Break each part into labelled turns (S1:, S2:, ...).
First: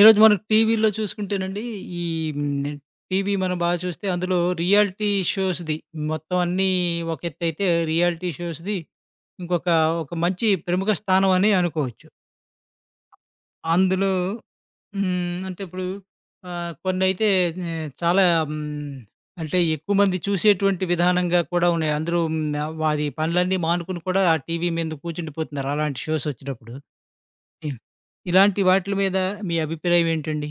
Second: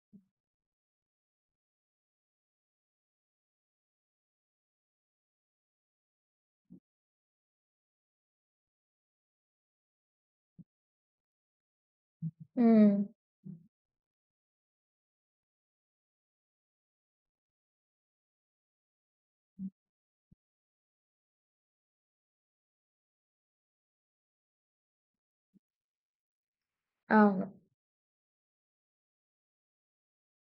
S1: ఈరోజు మనం టీవీలో చూసుకుంటేనండి, ఈ హ్మ్. టీవీ మనం బాగా చూస్తే అందులో రియాలిటీ షోస్‌ది మొత్తం అన్నీ ఒక ఎత్తైతే రియాలిటీ షోస్‌ది ఇంకొక ఒక మంచి ప్రముఖ స్థానం అని అనుకోవచ్చు.
S2: హ్మ్.
S1: అందులో హ్మ్. అంటే ఇప్పుడు కొన్నైతే చాలా హ్మ్. అంటే ఎక్కువ మంది చూసేటువంటి విధానంగా కూడా ఉన్నాయి. అందరూ హ్మ్. వారి పనులన్నీ మానుకుని కూడా ఆ టీవీ మీద కూర్చుండిపోతున్నారు. అలాంటి షోస్ వచ్చినప్పుడు.
S2: అవును.
S1: హ్మ్. ఇలాంటి వాటిల మీద మీ అభిప్రాయం ఏంటండి?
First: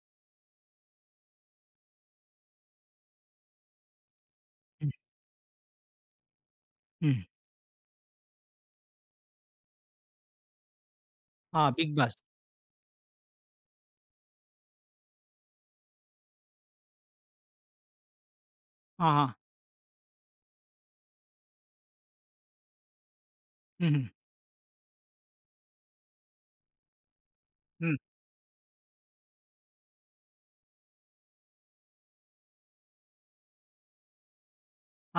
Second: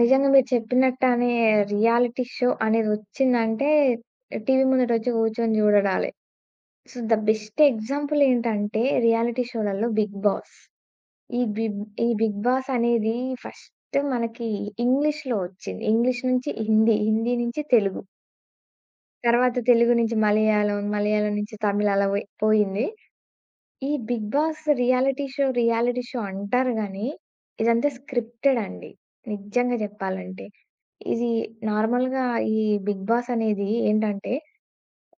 S2: నిజంగా మీరు చెప్పినట్టనే రియాలిటీ షో అనేదొచ్చిందంటే టీవీ
S1: హ్మ్.
S2: ముందటొచ్చి కూర్చొని చూడడాలే. సో, ద
S1: హ్మ్.
S2: బెస్ట్ ఎగ్జాంపుల్ ఏంటంటే రియాలిటీ షోలలో 'బిగ్ బాస్.' ఈ
S1: ఆ!
S2: బిబ్
S1: 'బిగ్
S2: ఈ
S1: బాస్.'
S2: 'బిగ్ బాస్' అనేది ఫస్ట్ మనకి ఇంగ్లీష్‌లో వచ్చింది. ఇంగ్లీష్ నుంచి హిందీ, హిందీ నుంచి తెలుగు.
S1: ఆహా!
S2: తర్వాత తెలుగు నుంచి మలయాళం, మలయాళం నుంచి తమిళ్ అలా పోయి పోయింది. ఈ
S1: హుహు.
S2: 'బిగ్ బాస్' రియాలిటీ షో అంటారు గానీ, ఇదంతా
S1: హ్మ్.
S2: స్క్రిప్టెడ్ అండి. నిజంగా జెప్పాలంటే. ఇది నార్మల్‌గా ఈ 'బిగ్ బాస్' అనేది ఏంటంటే,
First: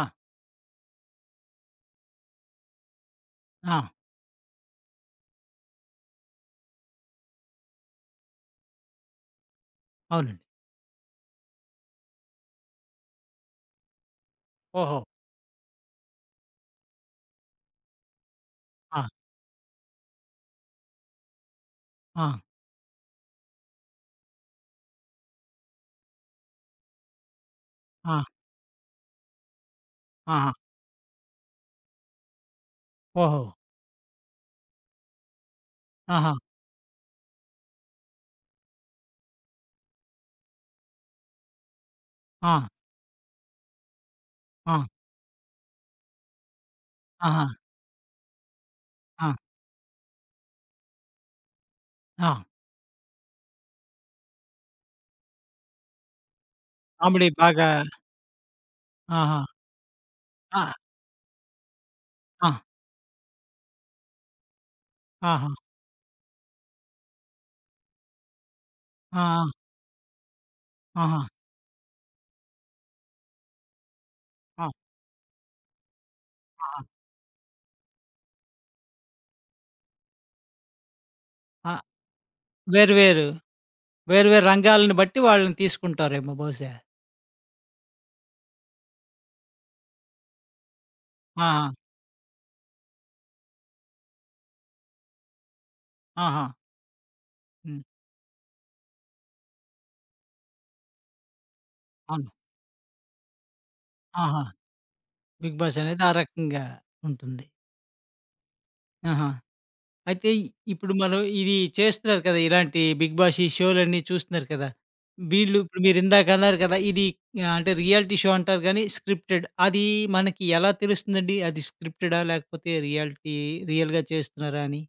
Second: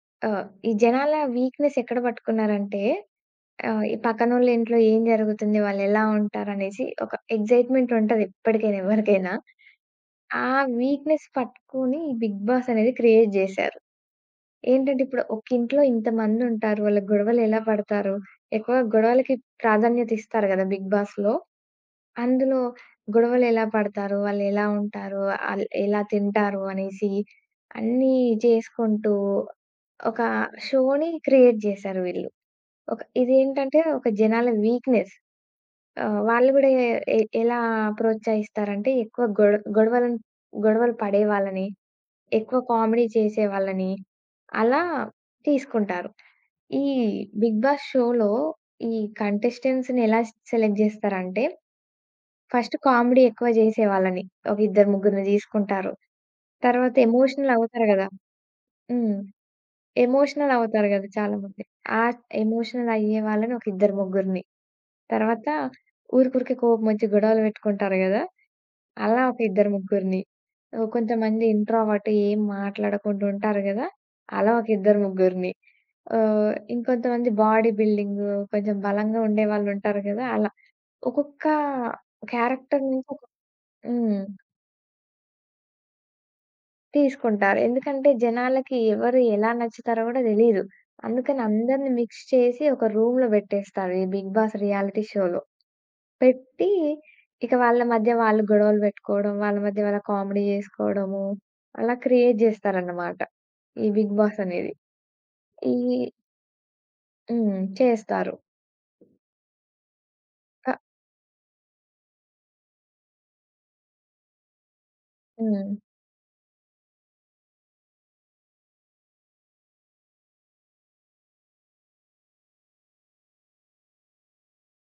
S1: ఆ!
S2: ఈ జనాల వీక్‌నెస్ ఎక్కడ పట్టుకున్నారంటే,
S1: ఆ!
S2: ఈ పక్కనోళ్ళ ఇంట్లో ఏం జరుగుతుంది? వాళ్ళెలా ఉంటారనేసి ఒక ఎక్సైట్‌మెంట్ ఉంటది ఎప్పటికైనా ఎవరికైనా.
S1: అవునండి.
S2: ఆ వీక్‌నెస్ పట్టుకొని ఈ 'బిగ్ బాస్' అనేది క్రియేట్ జేశారు.
S1: ఓహో!
S2: ఏంటంటే ఇప్పుడు ఒక ఇంట్లో ఇంతమందుంటారు. వాళ్ళ గొడవలు ఎలా పడతారు? ఎక్కువ
S1: ఆ!
S2: గొడవలకి ప్రాధాన్యత ఇస్తారు గదా! 'బిగ్ బాస్‌లో'.
S1: ఆ!
S2: అందులో గొడవలు ఎలా పడతారు? వాళ్ళు ఎలా ఉంటారు? ఆళ్ళు ఎలా తింటారు? అనేసి అన్నీ
S1: ఆ!
S2: చేసుకుంటూ ఒక
S1: ఆహా!
S2: షోని క్రియేట్ జేశారు వీళ్ళు. ఒక
S1: ఓహో!
S2: ఇదేంటంటే ఒక జనాల వీక్‌నెస్.
S1: ఆహా!
S2: వాళ్ళు గూడా ఎ ఎ- ఎలా ప్రోత్సహిస్తారంటే ఎక్కువ గొడవలను గొడవలు పడే వాళ్ళని
S1: ఆ!
S2: ఎక్కువ కామెడీ చేసేవాళ్ళని అలా
S1: ఆ!
S2: తీసుకుంటారు. ఈ
S1: ఆహా!
S2: 'బిగ్ బాస్' షోలో ఈ
S1: ఆ!
S2: కంటెస్టెంట్స్‌ని ఎలా సెలెక్ట్ జేస్తారంటే,
S1: ఆ!
S2: ఫస్ట్ కామెడీ ఎక్కువ జేసేవాళ్ళని ఒక ఇద్దరు, ముగ్గురిని తీసుకుంటారు. తర్వాత
S1: కామెడీ
S2: ఎమోషనల్
S1: బాగా
S2: అవుతారు గదా! హ్మ్.
S1: ఆహా!
S2: ఎమోషనల్
S1: ఆ!
S2: అవుతారు గదా! చాలామంది. ఆ
S1: ఆ!
S2: ఎమోషనల్ అయ్యే వాళ్ళని ఒక ఇద్దరు, ముగ్గురిని. తర్వాత
S1: ఆహా!
S2: ఊరికూరికే కోపమొచ్చి గొడవలు పెట్టుకుంటారు గదా!
S1: ఆ!
S2: అలా ఒక
S1: ఆ!
S2: ఇద్దరు ముగ్గురిని. ఓహ్!
S1: ఆహా!
S2: కొంతమంది ఇంట్రోవర్ట్ ఏం మాట్లాడకుండా ఉంటారు గదా! అలా
S1: ఆ!
S2: ఒక ఇద్దరు ముగ్గురిని.
S1: ఆహా!
S2: ఇంకొంతమంది బాడీ బిల్డింగు కొంచెం బలంగా ఉండేవాళ్ళుంటారు గదా! అలా. ఒక్కొక్క
S1: ఆ!
S2: క్యారెక్టర్
S1: వేరు
S2: నుంచి ఒక
S1: వేరు,
S2: హ్మ్.
S1: వేరు వేరు రంగాలను బట్టి వాళ్ళని తీసుకుంటారేమో బహుశా.
S2: తీసుకుంటారు. ఎందుకంటే జనాలకి ఎవరు ఎలా నచ్చుతారో గూడా తెలీదు. అందుకని
S1: ఆహా!
S2: అందరిని మిక్స్ చేసి ఒక రూమ్‌లో బెట్టేస్తారు. ఈ 'బిగ్ బాస్' రియాలిటీ షోలో.
S1: ఆహా!
S2: పెట్టి, ఇక వాళ్ళ
S1: హ్మ్.
S2: మధ్య వాళ్ళు గొడవలు పెట్టుకోవడం, వాళ్ళ మధ్య వాళ్ళ కామెడీ జేసుకోవడము, అలా
S1: అవును.
S2: క్రియేట్ జేస్తారన్నమాట. ఈ బిగ్ బాస్
S1: ఆహా!
S2: అనేది.
S1: 'బిగ్
S2: ఈ
S1: బాస్' అనేది ఆ రకంగా ఉంటుంది.
S2: హ్మ్. చేస్తారు.
S1: ఆహా! అయితే
S2: క
S1: ఇప్పుడు మనం ఇది చేస్తున్నారు కదా! ఇలాంటి 'బిగ్ బాస్' ఈ షోలన్నీ చూస్తున్నారు కదా! వీళ్ళు
S2: హ్మ్.
S1: ఇప్పుడు మీరు ఇందాక అన్నారు కదా! ఇది అంటే రియాలిటీ షో అంటారు గానీ స్క్రిప్టెడ్. అది మనకి ఎలా తెలుస్తుందండి? అది స్క్రిప్టెడా? లేకపోతే రియల్‌గా చేస్తున్నారా అని?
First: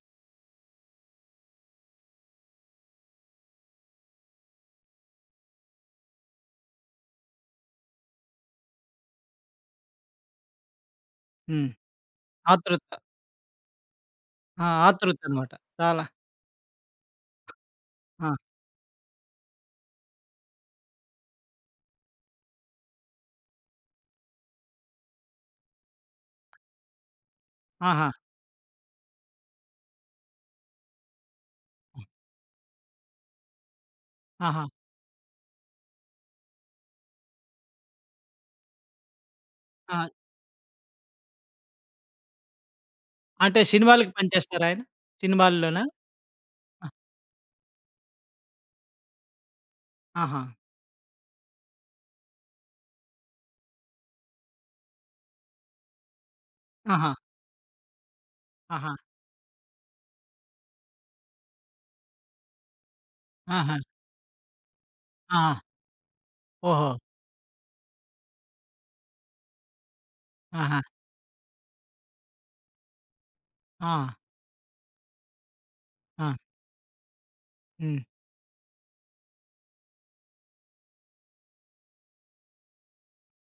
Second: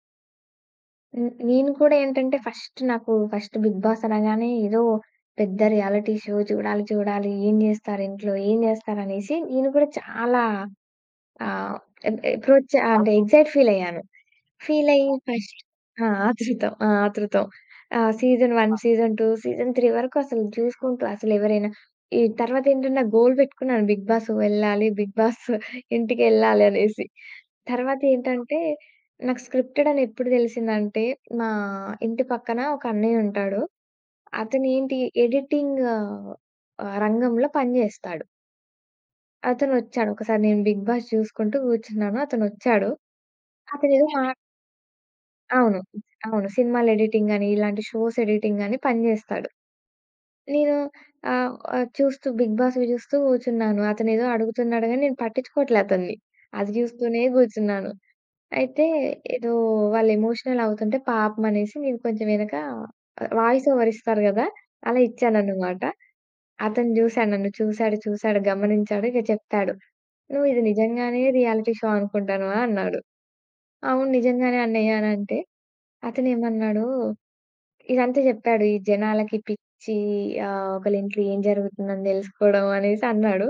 S2: హ్మ్. నేను కూడా ఏంటంటే ఫస్ట్ బిగ్ బాస్ అనగానే ఏదో పెద్ద రియాలిటీ షో చూడాలి, చూడాలి. ఏం జేస్తారు ఇంట్లో? ఏం జేస్తారనేసి నేను కూడా చాలా
S1: హ్మ్.
S2: ఆహ్, ఎ అప్రోచ్
S1: ఆతృత.
S2: అంటే ఎక్సైట్ ఫీల్ అయ్యాను.
S1: ఆ!
S2: ఫీలయ్యి
S1: ఆతృతనమాట.
S2: ఫస్ట్
S1: చాలా.
S2: ఆ! ఆతృతం. ఆ! ఆతృతం.
S1: ఆ!
S2: సీజన్ 1, ఆ! సీజన్ 2, సీజన్ 3 వరకు అసలు చూసుకుంటూ అసలెవరైనా తర్వాతేంటంటే నా గోల్ పెట్టుకున్నాను బిగ్ బాస్ వెళ్ళాలి, బిగ్ బాస్ ఇంటికెళ్ళాలి అనేసి.
S1: ఆహా!
S2: తర్వాతేంటంటే నాకు స్క్రిప్టెడ్ అని ఎప్పుడు తెలిసిందంటే మా ఇంటి పక్కన ఒక అన్నయ్య ఉంటాడు.
S1: ఆహా!
S2: అతనేంటి ఎడిటింగ్ రంగంలో పని చేస్తాడు.
S1: ఆ!
S2: అతనొచ్చాడు. ఒకసారి నేను బిగ్ బాస్ చూసుకుంటూ కూర్చున్నాను. అతనొచ్చాడు.
S1: అంటే
S2: అతనేదో
S1: సినిమాలకి
S2: మా
S1: పనిచేస్తారా ఆయన?
S2: అవును.
S1: సినిమాల్లోనా?
S2: అవును.
S1: ఆ!
S2: సినిమాలు ఎడిటింగ్ అని, ఇలాంటి షోస్ ఎడిటింగ్ అని పని జేస్తాడు.
S1: ఆహా!
S2: నేను ఆహ్, ఆహ్, చూస్తూ 'బిగ్ బాస్‌వి' చూస్తూ కూర్చున్నాను. అతనేదో అడుగుతున్నాడు గాని నేను పట్టించుకోవట్లే అతన్ని. అది
S1: ఆహా!
S2: చూస్తూనే కూర్చున్నాను. అయితే
S1: ఆహా!
S2: ఏదో వాళ్ళు ఎమోషనల్ అవుతుంటే పాపం అనేసి నేను కొంచెం వెనక వాయిస్
S1: ఆహా!
S2: ఓవర్ ఇస్తారు గదా! అలా
S1: ఆహా!
S2: ఇచ్చానన్నమాట.
S1: ఓహో!
S2: అతను జూసాడు నన్ను. చూసాడు, చూసాడు, గమనించాడు. ఇక చెప్పాడు. "నువ్వు ఇది
S1: ఆహా!
S2: నిజంగానే రియాలిటీ షో అనుకుంటానవా?" అన్నాడు.
S1: ఆ!
S2: అవును. నిజంగానే అన్నయ్య అనంటే,
S1: ఆ!
S2: అతనేమన్నాడు
S1: హ్మ్.
S2: ఇదంతా చెప్పాడు. ఈ జనాలకి పిచ్చి, ఒకళ్ళింట్లో ఏం జరుగుతుందని తెలుసుకోవడం అనేసి అన్నాడు.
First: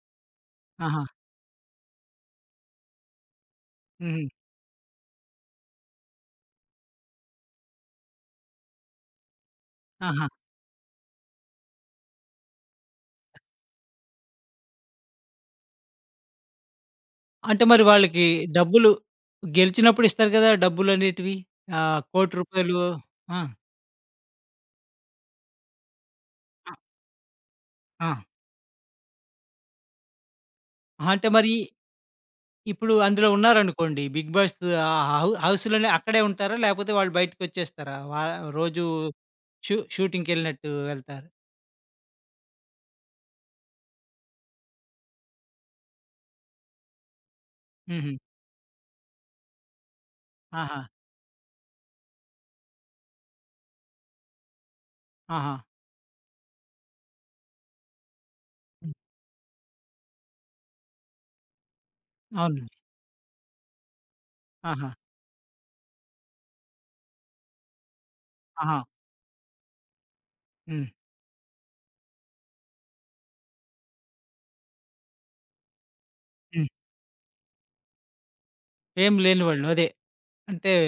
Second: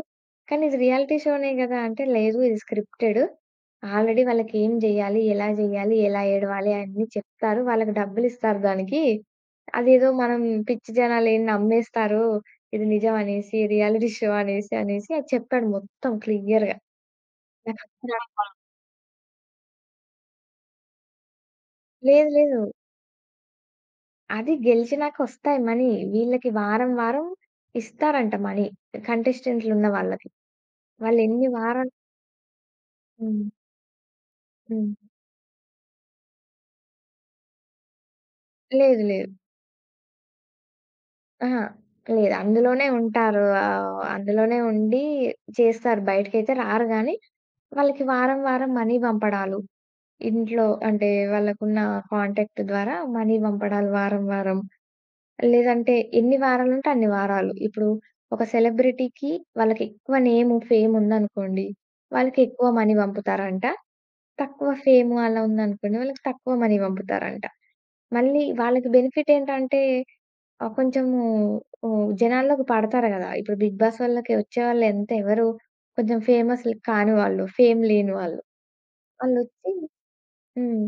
S2: కానీ ఇది
S1: ఆహా!
S2: రియాలిటీ షోనే గదా! అంటే లేదు ఇది స్క్రిప్టెడ్. ఆల్రెడీ
S1: హుహు.
S2: వాళ్ళకేం జేయాలి, ఎలా జేయాలి, ఎలా ఏడవాలి అయన్నీ చెప్తారు. వాళ్ళకి డబ్బులిస్తారు దానికి. అదేదో
S1: ఆహా!
S2: మనం పిచ్చి జనాలేం నమ్మేస్తారు. ఇది నిజం అనేసి, రియాలిటీ షో అనేసి, అనేసి అది చెప్పాడు మొత్తం క్లియర్‌గా.
S1: అంటే మరి
S2: నాకప్పుడు అర్థం
S1: వాళ్ళకి
S2: చెప్పాలి.
S1: డబ్బులు గెలిచినప్పుడు ఇస్తారు కదా! డబ్బులనేటివి. ఆహ్,
S2: లేదు
S1: రూ.
S2: లేదు.
S1: 1,00,00,000 ఆ!
S2: అది గెలిచినాకొస్తాయి మనీ. వీళ్ళకి
S1: ఆ!
S2: వారం, వారం
S1: ఆ!
S2: ఇస్తారంట మనీ. కంటెస్టెంట్లున్న వాళ్ళకి.
S1: అంటే
S2: వాళ్ళెన్ని
S1: మరి
S2: వారాలు
S1: ఇప్పుడు అందులో
S2: హ్మ్.
S1: ఉన్నారనుకోండి. 'బిగ్ బాస్'
S2: హ్మ్.
S1: ఆహ్, హౌ హౌస్‌లోనే అక్కడే ఉంటారా? లేకపోతే వాళ్ళు బయటికొచ్చేస్తారా? వా రోజు
S2: లేదు. లేదు.
S1: షూ షూటింగ్‌కెళ్ళినట్టు వెళ్తారు.
S2: అహా! లేదు. అందులోనే ఉంటారు. అందులోనే ఉండి చేస్తారు. బయటికైతే రారు గానీ, వాళ్ళకి
S1: హుహు.
S2: వారం, వారం మనీ పంపడాలు. ఇంట్లో
S1: ఆహా!
S2: అంటే వాళ్ళకున్న కాంటాక్ట్ ద్వారా మనీ పంపడాలు వారం, వారం.
S1: ఆహా!
S2: లేదంటే ఎన్ని వారాలంటే అన్ని వారాలు. ఇప్పుడు ఒక
S1: హ్మ్.
S2: సెలబ్రిటీకి వాళ్ళకెక్కువ నేము, ఫేమ్ ఉందనుకోండి. వాళ్ళకి ఎక్కువ
S1: అవునండి.
S2: మనీ పంపుతారంట. తక్కువ
S1: ఆహా!
S2: ఫేమ్ అలా ఉందనుకోండి. వాళ్ళకి తక్కువ మనీ పంపుతారంట. మళ్ళీ
S1: ఆహా!
S2: వాళ్ళకి బెనిఫిట్ ఏంటంటే
S1: హ్మ్.
S2: కొంచెము జనాల్లోకి పడతారు గదా! ఇప్పుడు 'బిగ్ బాస్' వాళ్ళకి వచ్చేవాళ్ళు ఎంత ఎవరు కొంచెం
S1: హ్మ్.
S2: ఫేమస్‌లు కాని వాళ్ళు, ఫేమ్ లేని వాళ్ళు.
S1: ఏం లేనివాళ్ళు.
S2: వాళ్ళొచ్చి
S1: అదే. అంటే
S2: హ్మ్.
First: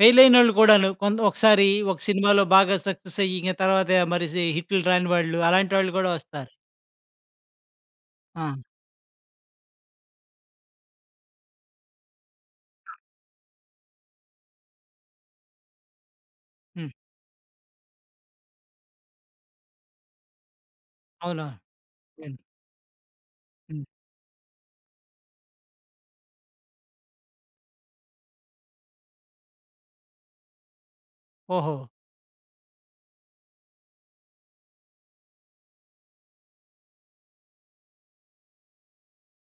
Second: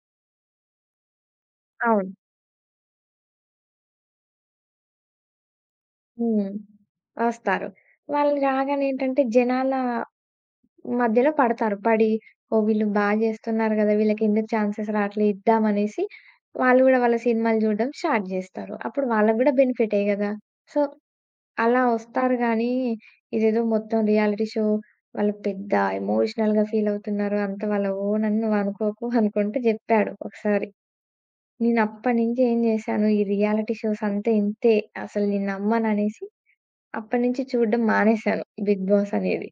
S1: ఫెయిలయినోళ్ళు కూడాను. కొంత ఒకసారి ఒక
S2: అవును.
S1: సినిమాలో బాగా సక్సెస్ అయ్యి, ఇంక తర్వాత మరి హిట్‌లు రాని వాళ్ళు, అలాంటి వాళ్ళు గూడా వస్తారు.
S2: హ్మ్. వస్తారు. వాళ్ళు
S1: ఆ!
S2: రాగానే ఏంటంటే జనాల మధ్యలో పడతారు. పడి ఓహ్! వీళ్ళు బా జేస్తున్నారు గదా! వీళ్ళకెందుకు ఛాన్సెస్ రాట్లే ఇద్దామనేసి వాళ్ళు
S1: హ్మ్.
S2: గూడా వాళ్ళ సినిమాలు జూడడం స్టార్ట్ జేస్తారు. అప్పుడు వాళ్ళకి గూడా బెనిఫిటే గదా! సో,
S1: అవునా?
S2: అలా
S1: హ్మ్.
S2: వస్తారు గానీ, ఇదేదో
S1: హ్మ్.
S2: మొత్తం రియాలిటీ షో వాళ్ళు పెద్ద ఎమోషనల్‌గా ఫీలవుతున్నారు. అంత వాళ్ళ ఓన్ అని నువ్వనుకోకు అనుకుంటూ జెప్పాడు ఒకసారి.
S1: ఓహో!
S2: నేనప్పటినుంచి ఏం జేశాను, ఈ రియాలిటీ షోస్ అంతా ఇంతే అసలు నేను నమ్మననేసి అప్పటినుంచి చూడడం మానేశాను 'బిగ్ బాస్' అనేది.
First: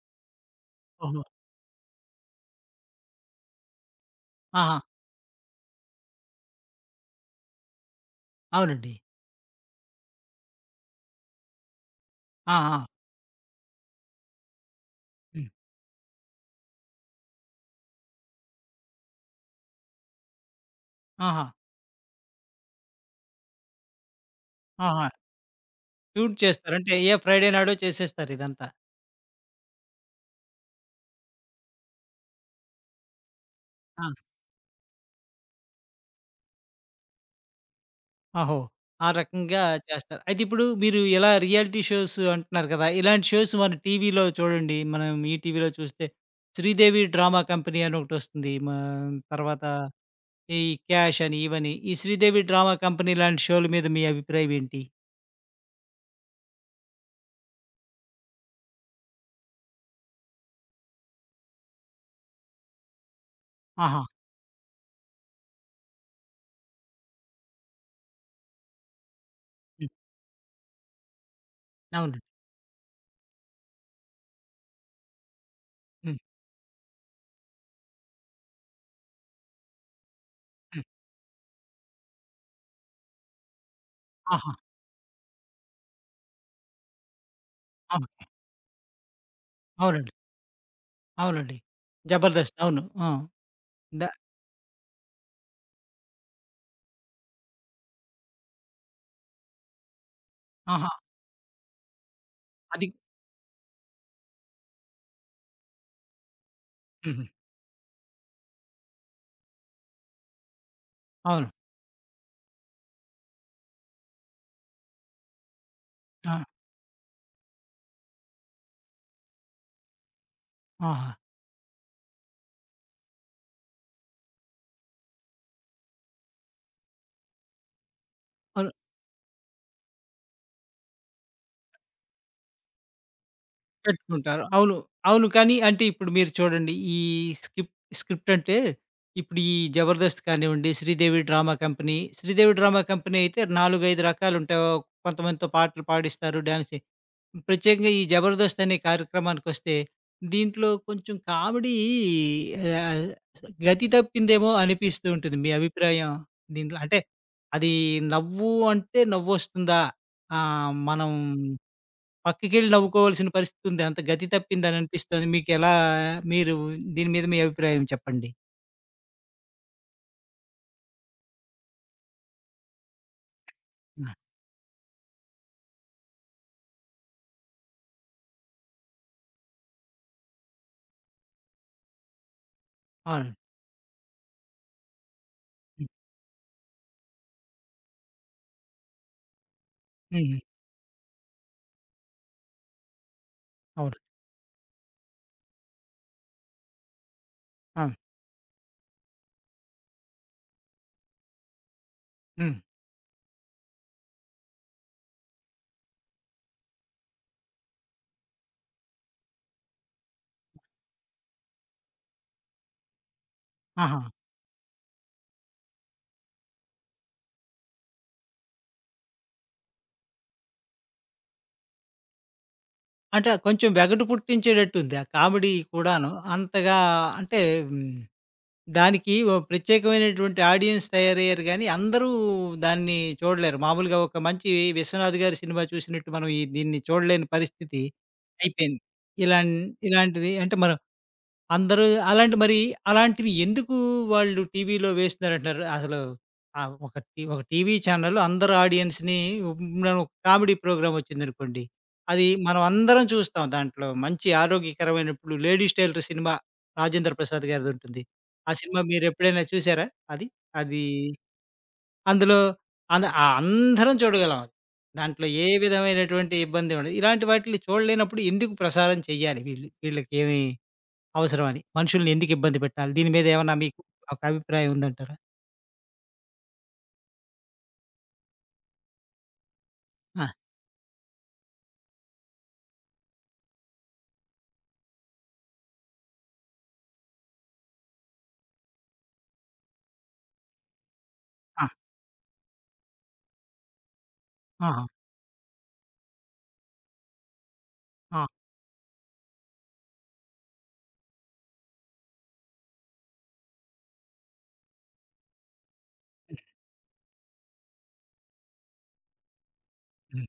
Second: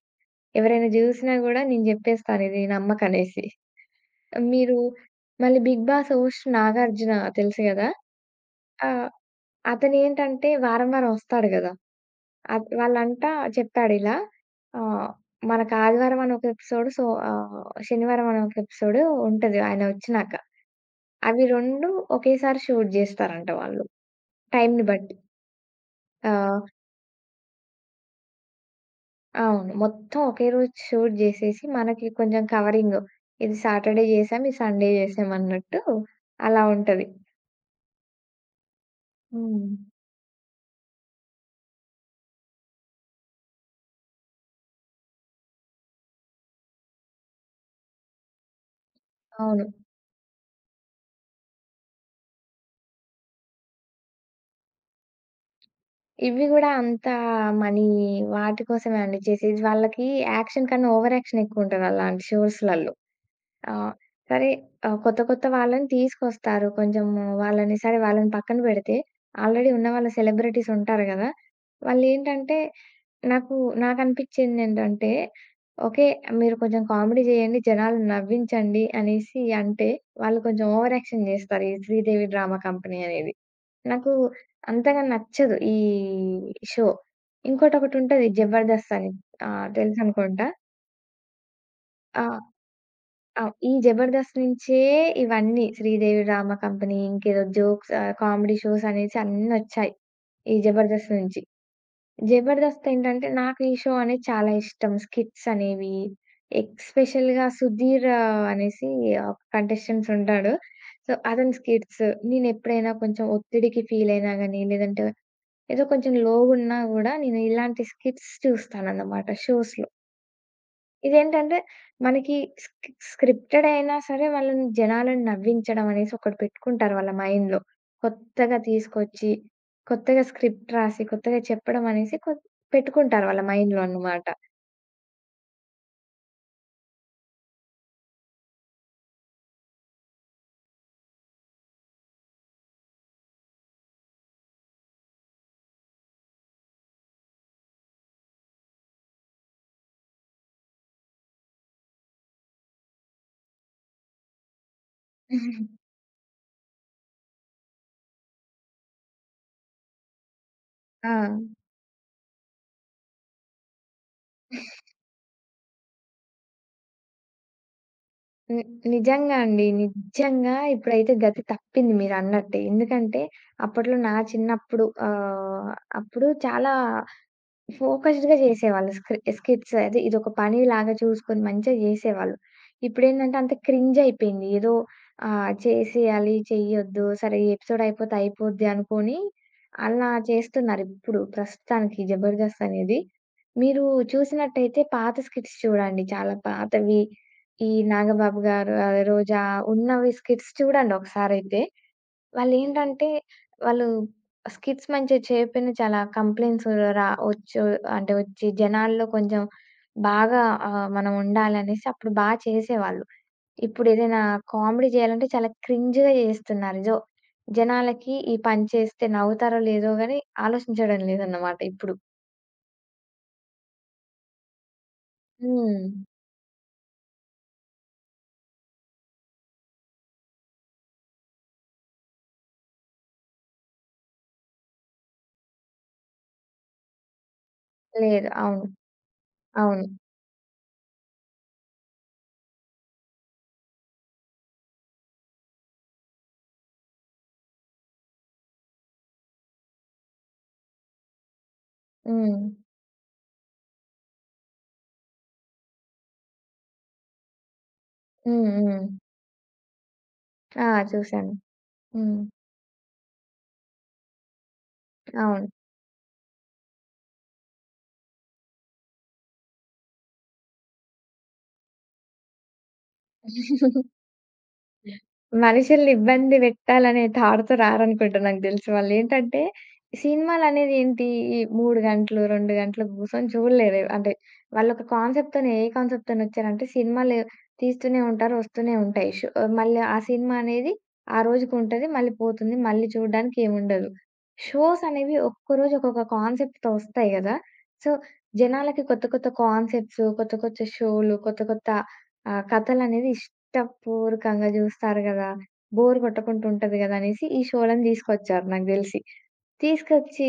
S2: ఎవరైనా
S1: ఓహో!
S2: జూసినా గూడా నేను జెప్పేస్తాను ఇది నమ్మకనేసి.
S1: ఆహా!
S2: మీరు మళ్ళీ 'బిగ్ బాస్' హోస్ట్ నాగార్జున తెలుసు గదా! ఆ!
S1: అవునండి.
S2: అతనేంటంటే వారం వారం ఒస్తాడు గదా!
S1: ఆ! ఆ!
S2: వాళ్ళంట చెప్పాడిలా, ఆహ్,
S1: హ్మ్.
S2: మనకు ఆదివారం అని ఒక ఎపిసోడ్, సో, ఆహ్, శనివారం అని ఒక ఎపిసోడ్ ఉంటది ఆయన ఒచ్చినాక.
S1: ఆహా!
S2: అవి 2 ఒకేసారి షూట్ జేస్తారంట వాళ్ళు టైమ్‌ని
S1: ఆహా!
S2: బట్టి. ఆ!
S1: ట్యూన్ చేస్తారు. అంటే ఏ ఫ్రైడే నాడో చేసేస్తారు ఇదంతా.
S2: అవును. మొత్తం ఒకే రోజు షూట్ జేసేసి, మనకి కొంచెం కవరింగ్. ఇది
S1: ఆ!
S2: సాటర్‌డే జేసాం, ఇది సండే జేసాం అన్నట్టు అలా ఉంటది.
S1: ఓహో! ఆ రకంగా
S2: హ్మ్.
S1: చేస్తారు. అయితే ఇప్పుడు మీరు ఇలా రియాలిటీ షోస్ అంటున్నారు కదా! ఇలాంటి షోస్ మన టీవీలో చూడండి. మనం ఈటీవీలో చూస్తే 'శ్రీదేవి డ్రామా కంపెనీ' అని ఒకటొస్తుంది. మా తర్వాత
S2: అవును.
S1: ఈ 'క్యాష్' అని ఇవని. ఈ 'శ్రీదేవి డ్రామా కంపెనీ' లాంటి షోల మీద మీ అభిప్రాయం ఏంటి?
S2: ఇవి గూడా అంత మనీ వాటి కోసమే అండి చేసేది. వాళ్ళకి యాక్షన్ కన్నా ఓవర్ యాక్షన్ ఎక్కువుంటది అలాంటి షోస్‌లలో. ఆ!
S1: ఆహా!
S2: సరే కొత్త కొత్త వాళ్ళని తీసుకొస్తారు. కొంచెం వాళ్ళని పక్కన పెడితే, ఆల్రెడీ ఉన్న
S1: హ్మ్.
S2: వాళ్ళ సెలబ్రిటీస్ ఉంటారు గదా!
S1: అవునండి.
S2: వాళ్ళేంటంటే నాకు నాకనిపిచ్చిందేంటంటే, ఓకే.
S1: హ్మ్.
S2: మీరు కొంచెం కామెడీ జేయండి, జనాలను నవ్వించండి అనేసి అంటే, వాళ్ళు కొంచెం
S1: హ్మ్.
S2: ఓవర్ యాక్షన్ జేస్తారు. ఈ 'శ్రీదేవి డ్రామా కంపెనీ' అనేది. నాకు
S1: ఆహా!
S2: అంతగా నచ్చదు ఈ షో.
S1: అవును.
S2: ఇంకోటొకటుంటది 'జబర్దస్త్' అని.
S1: అవునండి.
S2: తెలుసనుకుంటా.
S1: అవునండి.
S2: ఆ! తెలుసు అనుకుంటా.
S1: 'జబర్దస్త్' అవును. ఆ!
S2: ఈ
S1: ద
S2: 'జబర్దస్త్' నుంచే ఇవన్నీ 'శ్రీదేవి డ్రామా కంపెనీ' ఇంకేదో జోక్స్, కామెడీ షోస్ అనేసి అన్నొచ్చాయి. ఈ
S1: ఆహా!
S2: 'జబర్దస్త్' నుంచి.
S1: అది
S2: 'జబర్దస్త్' ఏంటంటే నాకు ఈ షో అనేది చాలా ఇష్టం. స్కిట్స్ అనేవి
S1: హుహు.
S2: ఎక్స్‌పెషల్‌గా సుధీర్ అనేసి ఒక కంటెస్టెంట్స్ ఉంటాడు. సో,
S1: అవును.
S2: అతని స్కిట్స్ నేనెప్పుడైనా కొంచెం ఒత్తిడికి ఫీల్ అయినా గాని, లేదంటే ఏదో కొంచెం
S1: ఆ!
S2: లోగున్నా గూడా నేను ఇలాంటి స్కిట్స్ చూస్తానన్నమాట షోస్‌లో.
S1: ఆహా!
S2: ఇదేంటంటే మనకి స్క్రిప్టెడ్ అయినా సరే వాళ్ళని జనాలను నవ్వించడం అనేసి ఒకటి పెట్టుకుంటారు వాళ్ళ మైండ్‌లో. కొత్తగా
S1: అవును.
S2: తీసుకొచ్చి, కొత్తగా స్క్రిప్ట్ రాసి, కొత్తగా చెప్పడం అనేసి పెట్టుకుంటారు వాళ్ళ మైండ్‌లో అన్నమాట.
S1: పెట్టుకుంటారు. అవును. అవును. కానీ అంటే ఇప్పుడు మీరు చూడండి ఈ స్కిప్ స్క్రిప్ట్ అంటే ఇప్పుడు ఈ 'జబర్దస్త్' కానివ్వండి, 'Sridevi drama company'. 'Sridevi drama company' అయితే 4, 5 రకాలుంటాయి. ఓ కొంతమందితో పాటలు పాడిస్తారు, డాన్స్ చే ప్రత్యేకంగా ఈ 'జబర్దస్త్' అనే కార్యక్రమానికొస్తే దీంట్లో కొంచెం కామెడీ ఆహ్, గతి తప్పిందేమో అనిపిస్తూ ఉంటుంది. మీ అభిప్రాయం దీంట్లో అంటే అది నవ్వు అంటే నవ్వొస్తుందా? మనం
S2: ఆ!
S1: పక్కకెళ్ళి నవ్వుకోవాల్సిన పరిస్థితుంది. అంత గతి తప్పిందననిపిస్తది. మీరు దీని మీద మీ అభిప్రాయం చెప్పండి?
S2: ని నిజంగా అండి. నిజంగా ఇప్పుడైతే గతి తప్పింది మీరన్నట్టే. ఎందుకంటే అప్పట్లో
S1: ఆ!
S2: నా చిన్నప్పుడు, అప్పుడు చాలా ఫోకస్డ్‌గా జేసేవాళ్ళు. స్కిట్స్ అదే ఇదొక పనిలాగా చూసుకొని మంచిగా జేసేవాళ్ళు.
S1: అవునండి.
S2: ఇప్పుడేందంటే అంత క్రింజ్ అయిపోయింది. ఏదో
S1: హ్మ్.
S2: చేసేయాలి, చెయ్యొద్దు, సరే ఈ ఎపిసోడ్ అయిపోతే అయిపోద్ది అనుకోని అలా
S1: హుహు.
S2: చేస్తున్నారిప్పుడు ప్రస్తుతానికి 'జబర్దస్త్' అనేది. మీరు
S1: అవును.
S2: చూసినట్టయితే పాత స్కిట్స్ చూడండి. చాలా పాతవి ఈ
S1: ఆ!
S2: నాగబాబు గారు, రోజా ఉన్నవి స్కిట్స్ చూడండి ఒకసారైతే.
S1: హ్మ్.
S2: వాళ్ళేంటంటే, వాళ్ళు స్కిట్స్ మంచిగా చేయకపోయినా చాలా కంప్లెయింట్స్ ఒచ్చు అంటే ఒచ్చి జనాల్లో కొంచెం బాగా, మనం ఉండాలనేసి అప్పుడు బా చేసేవాళ్ళు.
S1: ఆహా!
S2: ఇప్పుడేదైనా కామెడీ జేయాలంటే చాలా క్రింజ్‌గా జేస్తున్నారు. జనాలకి ఈ పని చేస్తే నవ్వుతారో లేదో గాని ఆలోచించడం లేదన్నమాట ఇప్పుడు.
S1: అంటే కొంచెం వెగటు పుట్టించేటట్టుంది ఆ కామెడీ
S2: హ్మ్.
S1: కూడాను. అంతగా అంటే హ్మ్. దానికి ఓ ప్రత్యేకమైనటువంటి ఆడియన్స్ తయారయ్యారు గానీ, అందరూ దాన్ని చూడలేరు. మామూలుగా ఒక మంచి 'విశ్వనాథ్' గారి సినిమా చూసినట్టు మనం ఈ దీన్ని చూడలేని పరిస్థితి
S2: లేదు. అవును.
S1: అయిపోయింది. ఇలాన్
S2: అవును.
S1: ఇలాంటిది అంటే మనం అందరూ అలాంటి మరి అలాంటివి ఎందుకు వాళ్ళు టీవీలో వేస్తున్నారంటున్నారు? అసలు ఆహ్, ఒక టీ ఒక టీవీ ఛానల్ అందరు ఆడియన్స్‌ని మనం కామెడీ ప్రోగ్రామ్ వచ్చిందనుకోండి. అది
S2: హ్మ్.
S1: మనం అందరం చూస్తాం. దాంట్లో మంచి ఆరోగ్యకరమైన ఇప్పుడు 'లేడీస్ టైలర్' సినిమా 'రాజేంద్ర ప్రసాద్' గారిదుంటుంది.
S2: హ్మ్.
S1: ఆ సినిమా
S2: హ్మ్.
S1: మీరెప్పుడైనా చూసారా అది?
S2: ఆ!
S1: అది
S2: చూసాను. హ్మ్.
S1: అందులో ఆ! అందరం చూడగలం అది. దాంట్లో ఏ
S2: అవును.
S1: విధమైనటువంటి ఇబ్బంది ఉండదు. ఇలాంటి వాటిల్ని చూడలేనప్పుడు ఎందుకు ప్రసారం చేయాలి వీళ్ళు? వీళ్ళకేమి అవసరమని. మనుషుల్ని ఎందుకు ఇబ్బంది పెట్టాలి? దీని మీద ఏమన్నా మీకు ఒక అభిప్రాయం ఉందంటారా?
S2: మనుషుల్ని ఇబ్బంది పెట్టాలనే థాట్‌తో రారనుకుంటా నాకు దెలిసి. వాళ్ళేంటంటే,
S1: ఆ!
S2: సినిమాలనేదేంటి, ఈ 3 గంటలు, 2 గంటలు గూసొని చూడలేరు. అంటే, వాళ్ళొక కాన్సెప్ట్‌తోనే ఏ కాన్సెప్ట్‌తోనొచ్చారంటే, సినిమాలు తీస్తూనే ఉంటారు, వస్తూనే ఉంటాయి. షో మళ్ళీ ఆ సినిమా అనేది ఆ
S1: ఆ!
S2: రోజుకుంటది, మళ్ళీ పోతుంది. మళ్ళీ చూడడానికి ఏముండదు.
S1: ఆహా!
S2: షోస్ అనేవి ఒక్కొక్కరోజు ఒక్కొక్క కాన్సెప్ట్‌తో వస్తాయి గదా! సో,
S1: ఆ!
S2: జనాలకి కొత్త కొత్త కాన్సెప్ట్స్, కొత్త కొత్త షోలు, కొత్త కొత్త, కథలనేది ఇష్టపూర్వకంగా జూస్తారు గదా! బోర్ గొట్టకుండా ఉంటది గదా! అనేసి ఈ షోలను దీసుకొచ్చారు నాకు దెలిసి.
S1: హ్మ్.
S2: తీసుకొచ్చి,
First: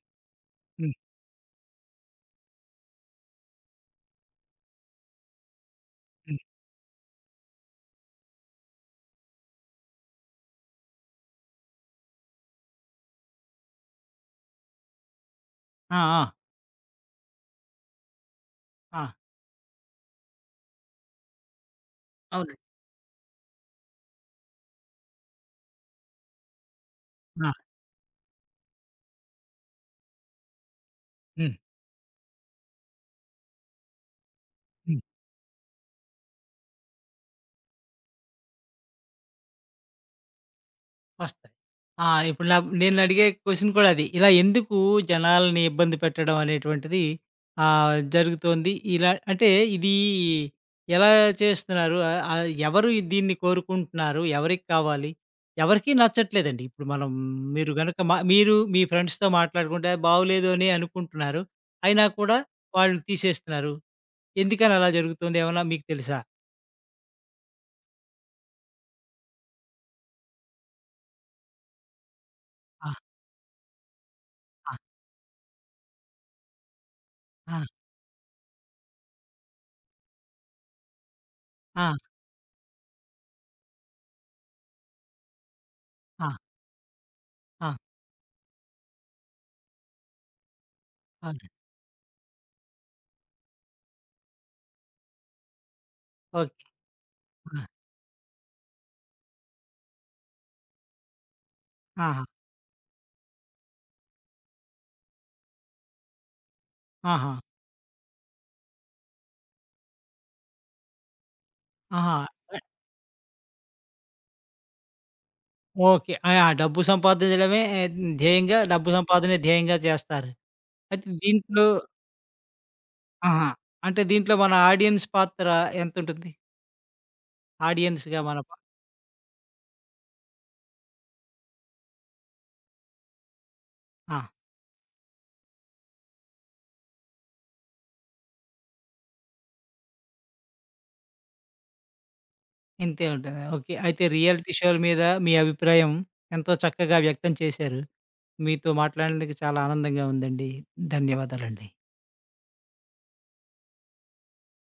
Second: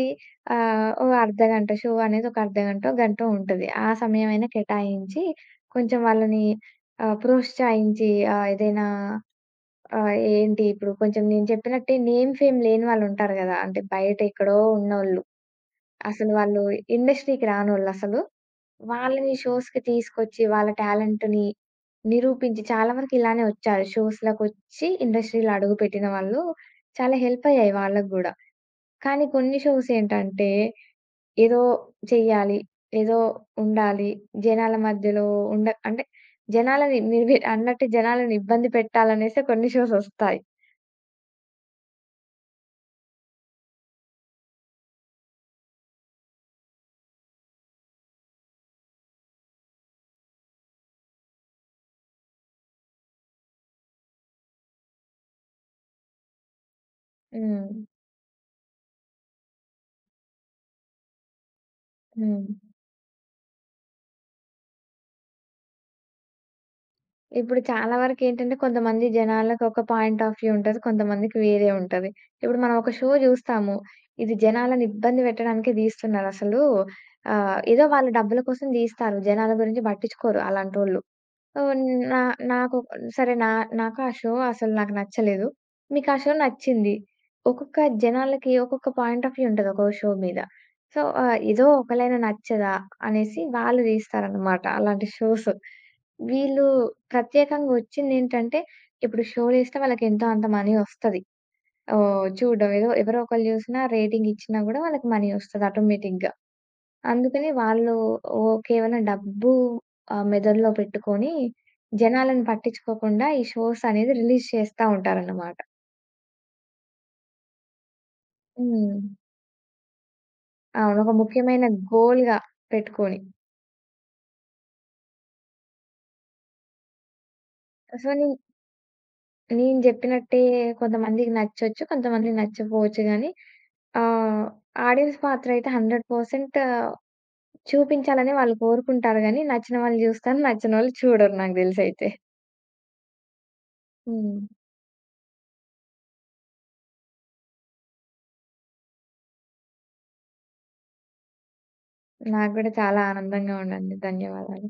S1: హ్మ్.
S2: ఓ అర్ధగంట షో అనేది ఒక అర్ధగంటో, గంటో ఉంటది. ఆ సమయమైనా కేటాయించి కొంచెం
S1: హ్మ్.
S2: వాళ్ళని, ప్రోత్సహించి, ఏదైనా, ఏంటి ఇప్పుడు కొంచెం నేను చెప్పినట్టే నేమ్, ఫేమ్ లేని వాళ్ళుంటారు గదా! అంటే బయట ఎక్కడో ఉన్నోళ్ళు.
S1: ఆ! ఆ!
S2: అసలు వాళ్ళు ఇండస్ట్రీకి రానోళ్ళసలు.
S1: ఆ!
S2: వాళ్ళని షోస్‌కి తీసుకొచ్చి వాళ్ళ టాలెంట్‌ని
S1: అవునండి.
S2: నిరూపించి చాలా వరకు ఇలానే వచ్చారు. షోస్‌లకొచ్చి ఇండస్ట్రీలో అడుగుపెట్టిన వాళ్ళు చాలా హెల్ప్
S1: ఆ!
S2: అయ్యాయి వాళ్ళకి గూడా. కానీ కొన్ని షోస్ ఏంటంటే
S1: హ్మ్.
S2: ఏదో చెయ్యాలి, ఏదో ఉండాలి, జనాల
S1: హ్మ్.
S2: మధ్యలో ఉండ అంటే జనాలని మీరు మీరు అన్నట్టు జనాలని ఇబ్బంది పెట్టాలనేసే కొన్ని షోస్ ఒస్తాయి.
S1: వస్తాయి. ఆ! ఇప్పుడు నేను అడిగే క్వెషన్ కూడా అది. ఇలా ఎందుకు జనాల్ని ఇబ్బంది పెట్టడం అనేటువంటిది జరుగుతోంది. ఇలా అంటే ఇది ఎలా చేస్తున్నారు? ఆహ్, ఆహ్, ఎవరు ఈ- దీన్ని కోరుకుంటున్నారు? ఎవరికి కావాలి? ఎవరికీ నచ్చట్లేదండి. ఇప్పుడు మనం మీరు
S2: హ్మ్.
S1: గనక మీరు మీ ఫ్రెండ్స్‌తో మాట్లాడుకుంటే అది బాగోలేదు అని అనుకుంటున్నారు. అయినా కూడా
S2: హ్మ్.
S1: వాళ్ళు తీసేస్తున్నారు. ఎందుకని అలా జరుగుతుంది? ఏమన్నా మీకు తెలుసా?
S2: ఇప్పుడు చాలా వరకేంటంటే కొంతమంది జనాలకు ఒక పాయింట్ ఆఫ్ వ్యూ ఉంటది. కొంతమందికి వేరే ఉంటది. ఇప్పుడు మనం
S1: ఆ!
S2: ఒక షో జూస్తాము. ఇది
S1: ఆ!
S2: జనాలను ఇబ్బంది పెట్టడానికే దీస్తున్నారసలు.
S1: ఆ!
S2: ఏదో వాళ్ళు డబ్బుల కోసం దీస్తారు. జనాల గురించి పట్టించుకోరు అలాంటోళ్ళు. ఓహ్!
S1: ఆ!
S2: నా నాకు సరే నా నాకు ఆ షో అసలు నాకు నచ్చలేదు. మీకు ఆ షో
S1: ఆ!
S2: నచ్చింది.
S1: ఆ!
S2: ఒక్కొక్క జనాలకి ఒక్కొక్క పాయింట్ ఆఫ్ వ్యూ ఉంటది ఒక్కో షో మీద. సో,
S1: అవును.
S2: ఏదో ఒకలైనా నచ్చదా అనేసి వాళ్ళు తీస్తారనమాట అలాంటి షోస్. వీళ్ళు
S1: ఓకే. ఆ!
S2: ప్రత్యేకంగా వచ్చిందేంటంటే, ఇప్పుడు షోలేస్తే వాళ్ళకి ఎంతో అంత మనీ వస్తది.
S1: ఆహా!
S2: ఓహ్! చూడడం ఏదో ఎవరో ఒకళ్ళు చూసినా రేటింగ్ ఇచ్చినా గూడా వాళ్ళకి మనీ వస్తది ఆటోమేటిక్‌గా.
S1: ఆహా!
S2: అందుకని వాళ్ళు ఓ కేవలం డబ్బు, మెదడులో పెట్టుకొని,
S1: ఆహా!
S2: జనాలను
S1: అ
S2: పట్టించుకోకుండా ఈ షోస్ అనేది రిలీజ్ చేస్తా ఉంటారన్నమాట.
S1: ఓకే. ఆ! ఆ! డబ్బు సంపాదించడమే ధ్యేయంగా, డబ్బు
S2: హ్మ్.
S1: సంపాదనే ధ్యేయంగా చేస్తారు.
S2: అవును.
S1: అయితే
S2: ఒక ముఖ్యమైన
S1: దీంట్లో
S2: గోల్‌గా పెట్టుకొని.
S1: ఆహా! అంటే దీంట్లో మన ఆడియన్స్ పాత్ర ఎంతుంటుంది?
S2: సో,
S1: ఆడియన్స్‌గా
S2: నేను
S1: మన పా
S2: నేను జెప్పినట్టే కొంతమందికి నచ్చొచ్చు, కొంతమందికి నచ్చకపోవచ్చు గానీ,
S1: ఆ!
S2: ఆహ్, ఆడియన్స్ పాత్ర అయితే 100% చూపించాలని వాళ్ళు కోరుకుంటారు గానీ, నచ్చిన వాళ్ళు జూస్తారు, నచ్చనోళ్ళు చూడరు నాకు దెలిసయితే.
S1: ఇంతే ఉంటుందా? ఓకే. అయితే
S2: హ్మ్.
S1: రియాలిటీ షోల మీద మీ అభిప్రాయం ఎంతో చక్కగా వ్యక్తం చేశారు. మీతో మాట్లాడినందుకు చాలా ఆనందంగా ఉందండి. ధన్యవాదాలండి.
S2: నాకు గూడా చాలా ఆనందంగా ఉందండి. ధన్యవాదాలు.